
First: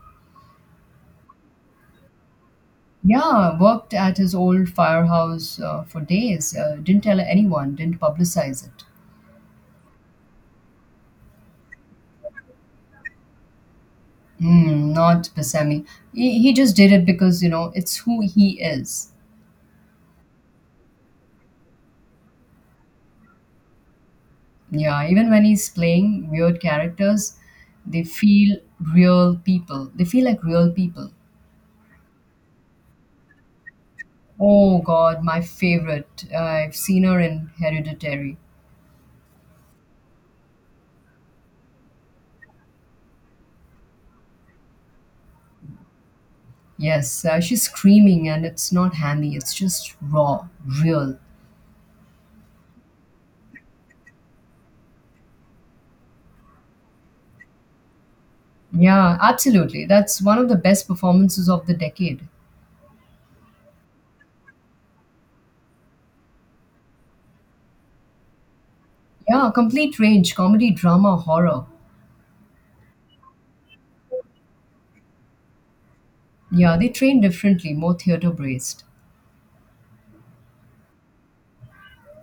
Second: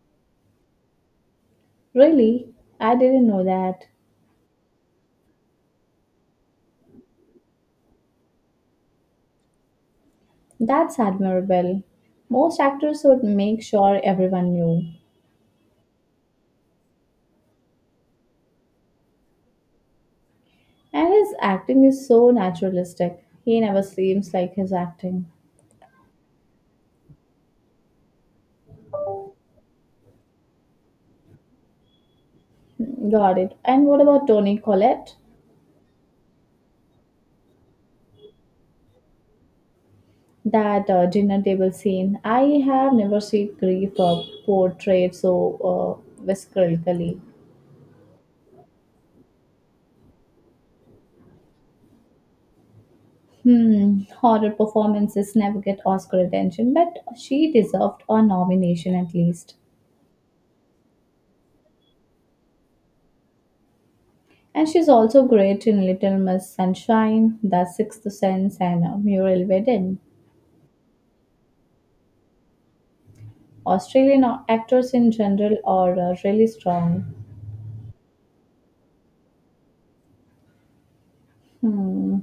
[SPEAKER 2] Really? I didn't know
[SPEAKER 1] Yeah,
[SPEAKER 2] that.
[SPEAKER 1] worked at his old firehouse for days. Didn't tell anyone, didn't publicize it.
[SPEAKER 2] That's admirable. Most actors would make sure everyone knew.
[SPEAKER 1] Mm, not Basemi. He just did it because, you know, it's who he is.
[SPEAKER 2] And his acting is so naturalistic. He never seems like his
[SPEAKER 1] Yeah,
[SPEAKER 2] acting.
[SPEAKER 1] even when he's playing weird characters, they feel They feel like real people.
[SPEAKER 2] Hmm. Got it. And what about Tony
[SPEAKER 1] Oh
[SPEAKER 2] Collette?
[SPEAKER 1] God, my favorite. I've seen her in Hereditary.
[SPEAKER 2] That dinner table scene. I have never seen grief portrayed so viscerally.
[SPEAKER 1] Yes, she's screaming, and it's not hammy. It's just raw, real.
[SPEAKER 2] Horror performances never get Oscar attention, but she deserved a nomination at
[SPEAKER 1] Yeah,
[SPEAKER 2] least.
[SPEAKER 1] absolutely. That's one of the best performances of the decade.
[SPEAKER 2] And she's also great in Little Miss Sunshine, The Sixth Sense, and Muriel
[SPEAKER 1] Yeah,
[SPEAKER 2] Wedding.
[SPEAKER 1] complete range comedy, drama, horror.
[SPEAKER 2] Actors in general are really
[SPEAKER 1] Yeah, they
[SPEAKER 2] strong.
[SPEAKER 1] train differently, more theater based.
[SPEAKER 2] Hmm.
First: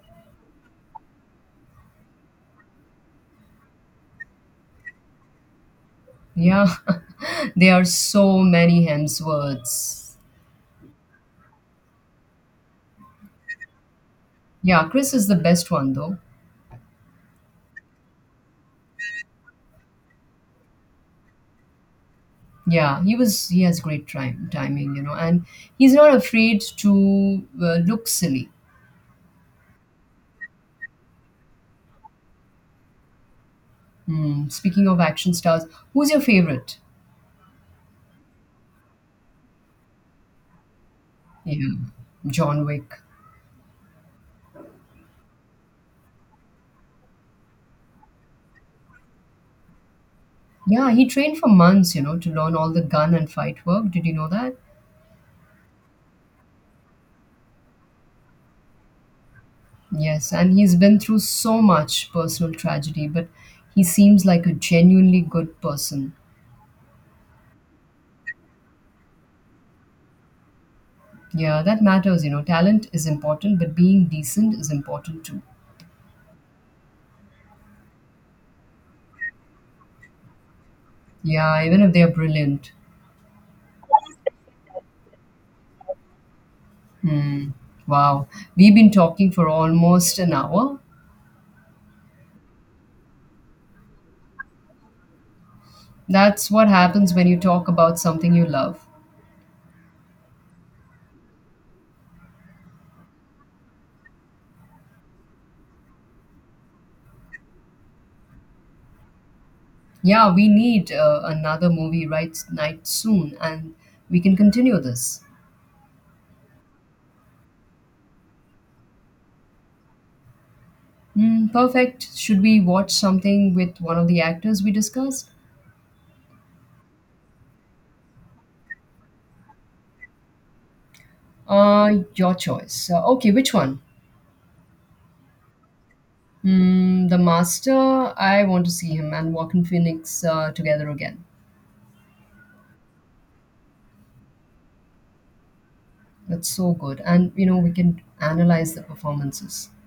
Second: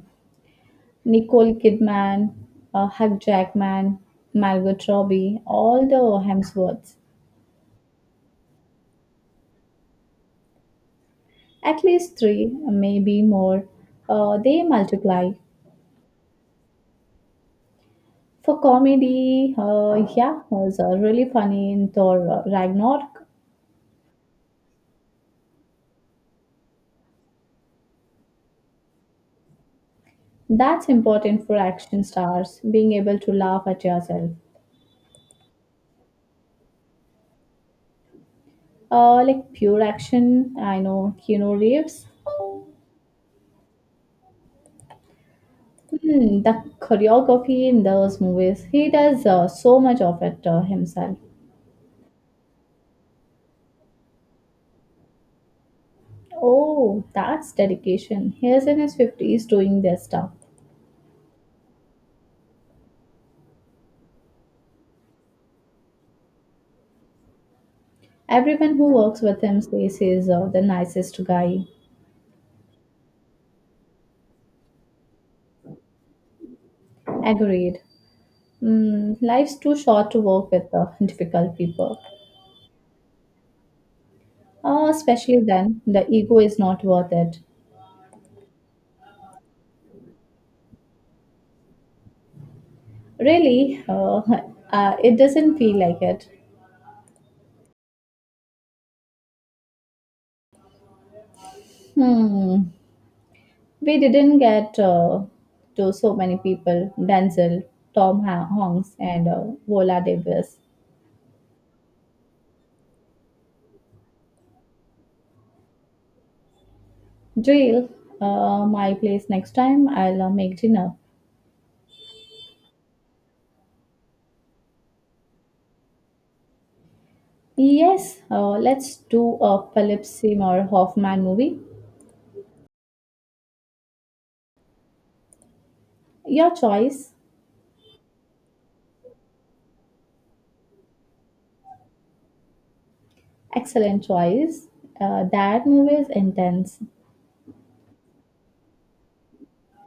[SPEAKER 2] Nicole Kidman, Hugh Jackman, Margot Robbie, all the
[SPEAKER 1] Yeah,
[SPEAKER 2] Hemsworths.
[SPEAKER 1] there are so many Hemsworths.
[SPEAKER 2] At least three, maybe more. They
[SPEAKER 1] Yeah, Chris is
[SPEAKER 2] multiply.
[SPEAKER 1] the best one though.
[SPEAKER 2] For comedy, yeah, was really funny in Thor
[SPEAKER 1] Yeah, he
[SPEAKER 2] Ragnarok.
[SPEAKER 1] was he has great time timing, you know, and he's not afraid to look silly.
[SPEAKER 2] That's important for action stars, being able to laugh at yourself.
[SPEAKER 1] Hmm. Speaking of action stars, who's your favorite?
[SPEAKER 2] Like pure action, I know Keanu
[SPEAKER 1] Yeah,
[SPEAKER 2] Reeves.
[SPEAKER 1] John Wick.
[SPEAKER 2] The choreography in those movies, he does so much of it
[SPEAKER 1] Yeah, he
[SPEAKER 2] himself.
[SPEAKER 1] trained for months, you know, to learn all the gun and fight work. Did you know that?
[SPEAKER 2] Oh, that's dedication. He is in his 50s doing this stuff.
[SPEAKER 1] Yes, and he's been through so much personal tragedy, but he seems like a genuinely good person.
[SPEAKER 2] Everyone who works with him says he's the nicest
[SPEAKER 1] Yeah,
[SPEAKER 2] guy.
[SPEAKER 1] that matters, you know. Talent is important, but being decent is important too.
[SPEAKER 2] Agreed. Mm, life's too short to work with difficult
[SPEAKER 1] Yeah, even if
[SPEAKER 2] people.
[SPEAKER 1] they're brilliant.
[SPEAKER 2] Especially then, the ego is not worth it.
[SPEAKER 1] Hmm. Wow. We've been talking for almost an hour.
[SPEAKER 2] Really, it doesn't feel like it.
[SPEAKER 1] That's what happens when you talk about something you love.
[SPEAKER 2] Hmm. We didn't get to so many people, Denzel, Hanks, and Vola
[SPEAKER 1] Yeah, we
[SPEAKER 2] Davis.
[SPEAKER 1] need another movie night soon, and we can continue this.
[SPEAKER 2] Jill, my place next time. I'll make dinner.
[SPEAKER 1] Hmm, perfect. Should we watch something with one of the actors we discussed?
[SPEAKER 2] Yes, let's do a Philip Seymour Hoffman movie.
[SPEAKER 1] Your choice. Okay, which one?
[SPEAKER 2] Your
[SPEAKER 1] Hmm,
[SPEAKER 2] choice.
[SPEAKER 1] the Master. I want to see him and Walking Phoenix together again.
[SPEAKER 2] Excellent choice. That movie is
[SPEAKER 1] That's so
[SPEAKER 2] intense,
[SPEAKER 1] good, and you know we can analyze the performances.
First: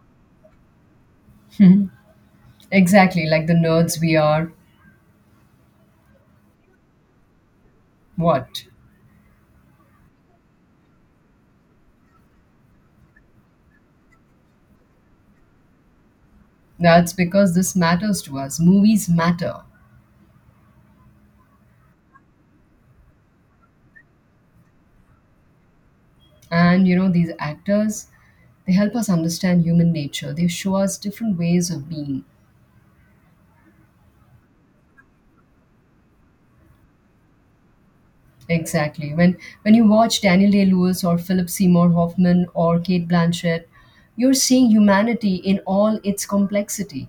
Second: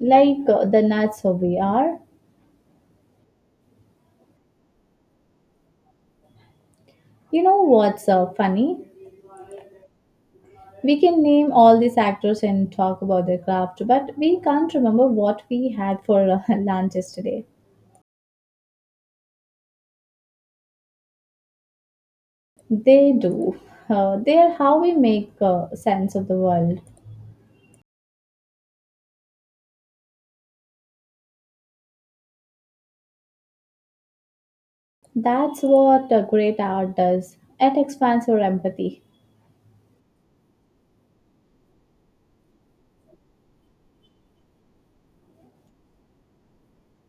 [SPEAKER 2] like the nuts we
[SPEAKER 1] Hmm,
[SPEAKER 2] are.
[SPEAKER 1] exactly, like the nerds we are.
[SPEAKER 2] You know what's
[SPEAKER 1] What?
[SPEAKER 2] funny? We can name all these actors and talk about their craft, but we can't remember what we had for lunch
[SPEAKER 1] That's
[SPEAKER 2] yesterday.
[SPEAKER 1] because this matters to us. Movies matter.
[SPEAKER 2] They do. They're how we make sense of the world.
[SPEAKER 1] And you know, these actors, they help us understand human nature. They show us different ways of being.
[SPEAKER 2] That's what a great art does. It expands your empathy.
[SPEAKER 1] Exactly. When you watch Daniel Day Lewis or Philip Seymour Hoffman or Kate Blanchett, you're seeing humanity in all its complexity.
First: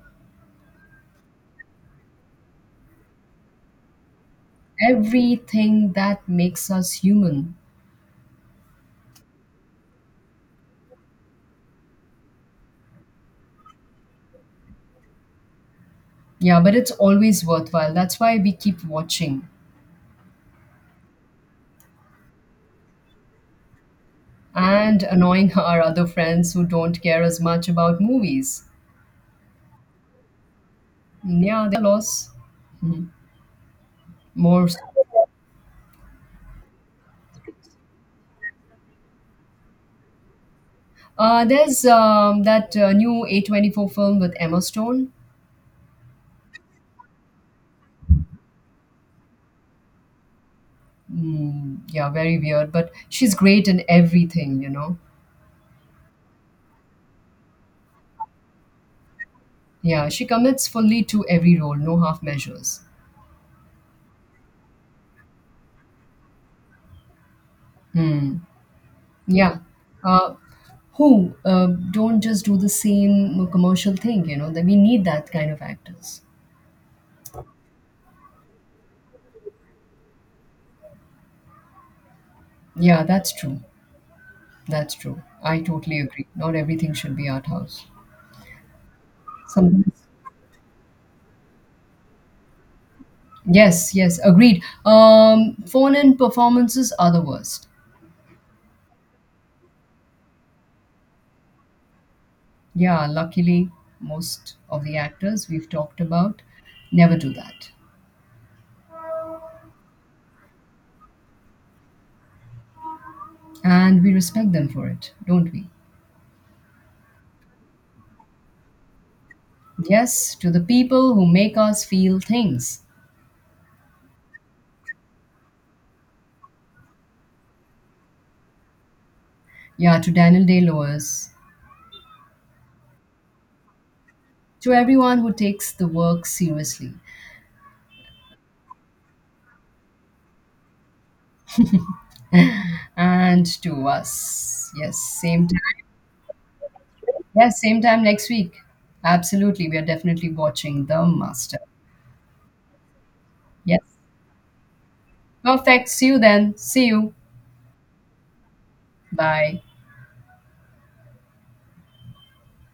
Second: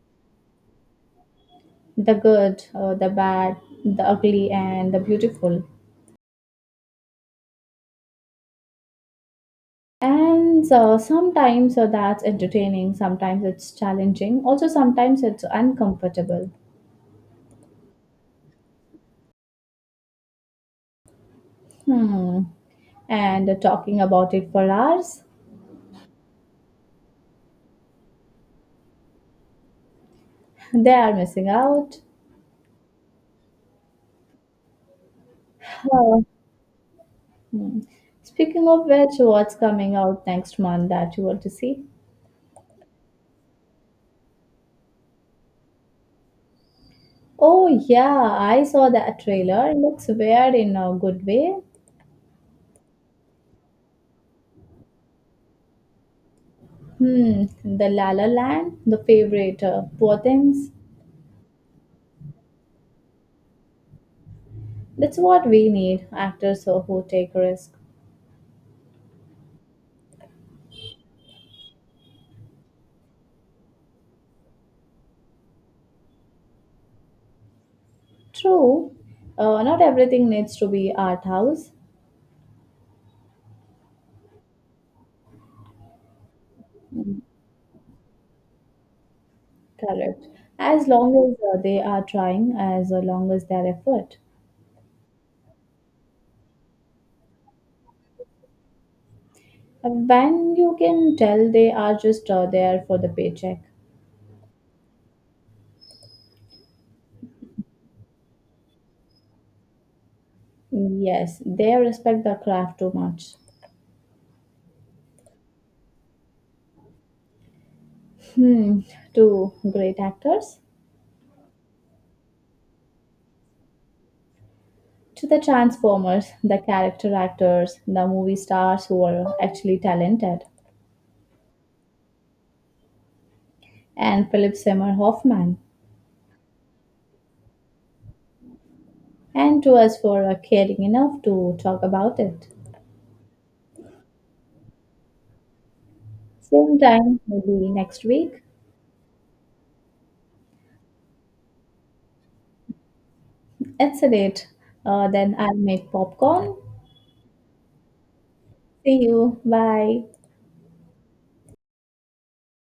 [SPEAKER 2] The good, the bad, the ugly, and the beautiful.
[SPEAKER 1] Everything that makes us human.
[SPEAKER 2] And sometimes that's entertaining, sometimes it's challenging, also sometimes it's uncomfortable.
[SPEAKER 1] Yeah, but it's always worthwhile. That's why we keep watching
[SPEAKER 2] Hmm. And talking about it for
[SPEAKER 1] and
[SPEAKER 2] hours,
[SPEAKER 1] annoying our other friends who don't care as much about movies.
[SPEAKER 2] they are missing
[SPEAKER 1] Yeah, they're
[SPEAKER 2] out.
[SPEAKER 1] loss. Mhm. More. So.
[SPEAKER 2] Oh, hmm. Speaking of which, what's coming out next month that you want to see?
[SPEAKER 1] There's that new A24 film with Emma Stone.
[SPEAKER 2] Oh yeah, I saw that trailer. It looks weird in a good way.
[SPEAKER 1] Mm, yeah, very weird, but she's great in everything, you know.
[SPEAKER 2] Hmm, the La La Land, the favorite,
[SPEAKER 1] Yeah,
[SPEAKER 2] poor
[SPEAKER 1] she commits
[SPEAKER 2] things.
[SPEAKER 1] fully to every role, no half measures.
[SPEAKER 2] That's what we need, actors who take risks.
[SPEAKER 1] Hmm. Yeah. Uh, who don't just do the same commercial thing, you know, that we need that kind of actors.
[SPEAKER 2] True, not everything needs to be art house.
[SPEAKER 1] Yeah, that's true. That's true. I totally agree. Not everything should
[SPEAKER 2] Mm.
[SPEAKER 1] be art house. Sometimes.
[SPEAKER 2] Correct. As long as they are trying, as long as their
[SPEAKER 1] Yes,
[SPEAKER 2] effort.
[SPEAKER 1] yes, agreed. Phone in performances are the worst.
[SPEAKER 2] When you can tell they are just there for
[SPEAKER 1] Yeah,
[SPEAKER 2] the paycheck.
[SPEAKER 1] luckily, most of the actors we've talked about never do that.
[SPEAKER 2] Yes, they respect the craft too much.
[SPEAKER 1] And we respect them for it, don't we?
[SPEAKER 2] Hmm, to great
[SPEAKER 1] Yes, to
[SPEAKER 2] actors,
[SPEAKER 1] the people who make us feel things.
[SPEAKER 2] to the transformers, the character actors, the movie stars who are actually
[SPEAKER 1] Yeah, to Daniel
[SPEAKER 2] talented,
[SPEAKER 1] Day Lewis,
[SPEAKER 2] and Philip
[SPEAKER 1] to
[SPEAKER 2] Seymour
[SPEAKER 1] everyone who
[SPEAKER 2] Hoffman,
[SPEAKER 1] takes the work seriously,
[SPEAKER 2] and to us for caring enough to talk about it.
[SPEAKER 1] and to us. Yes, same time.
[SPEAKER 2] Same time,
[SPEAKER 1] Yes,
[SPEAKER 2] maybe
[SPEAKER 1] same
[SPEAKER 2] next
[SPEAKER 1] time next
[SPEAKER 2] week.
[SPEAKER 1] week. Absolutely, we are definitely watching The Master. Yes,
[SPEAKER 2] It's a date. Then I'll
[SPEAKER 1] perfect.
[SPEAKER 2] make
[SPEAKER 1] See you
[SPEAKER 2] popcorn.
[SPEAKER 1] then. See you.
[SPEAKER 2] See you.
[SPEAKER 1] Bye.
[SPEAKER 2] Bye.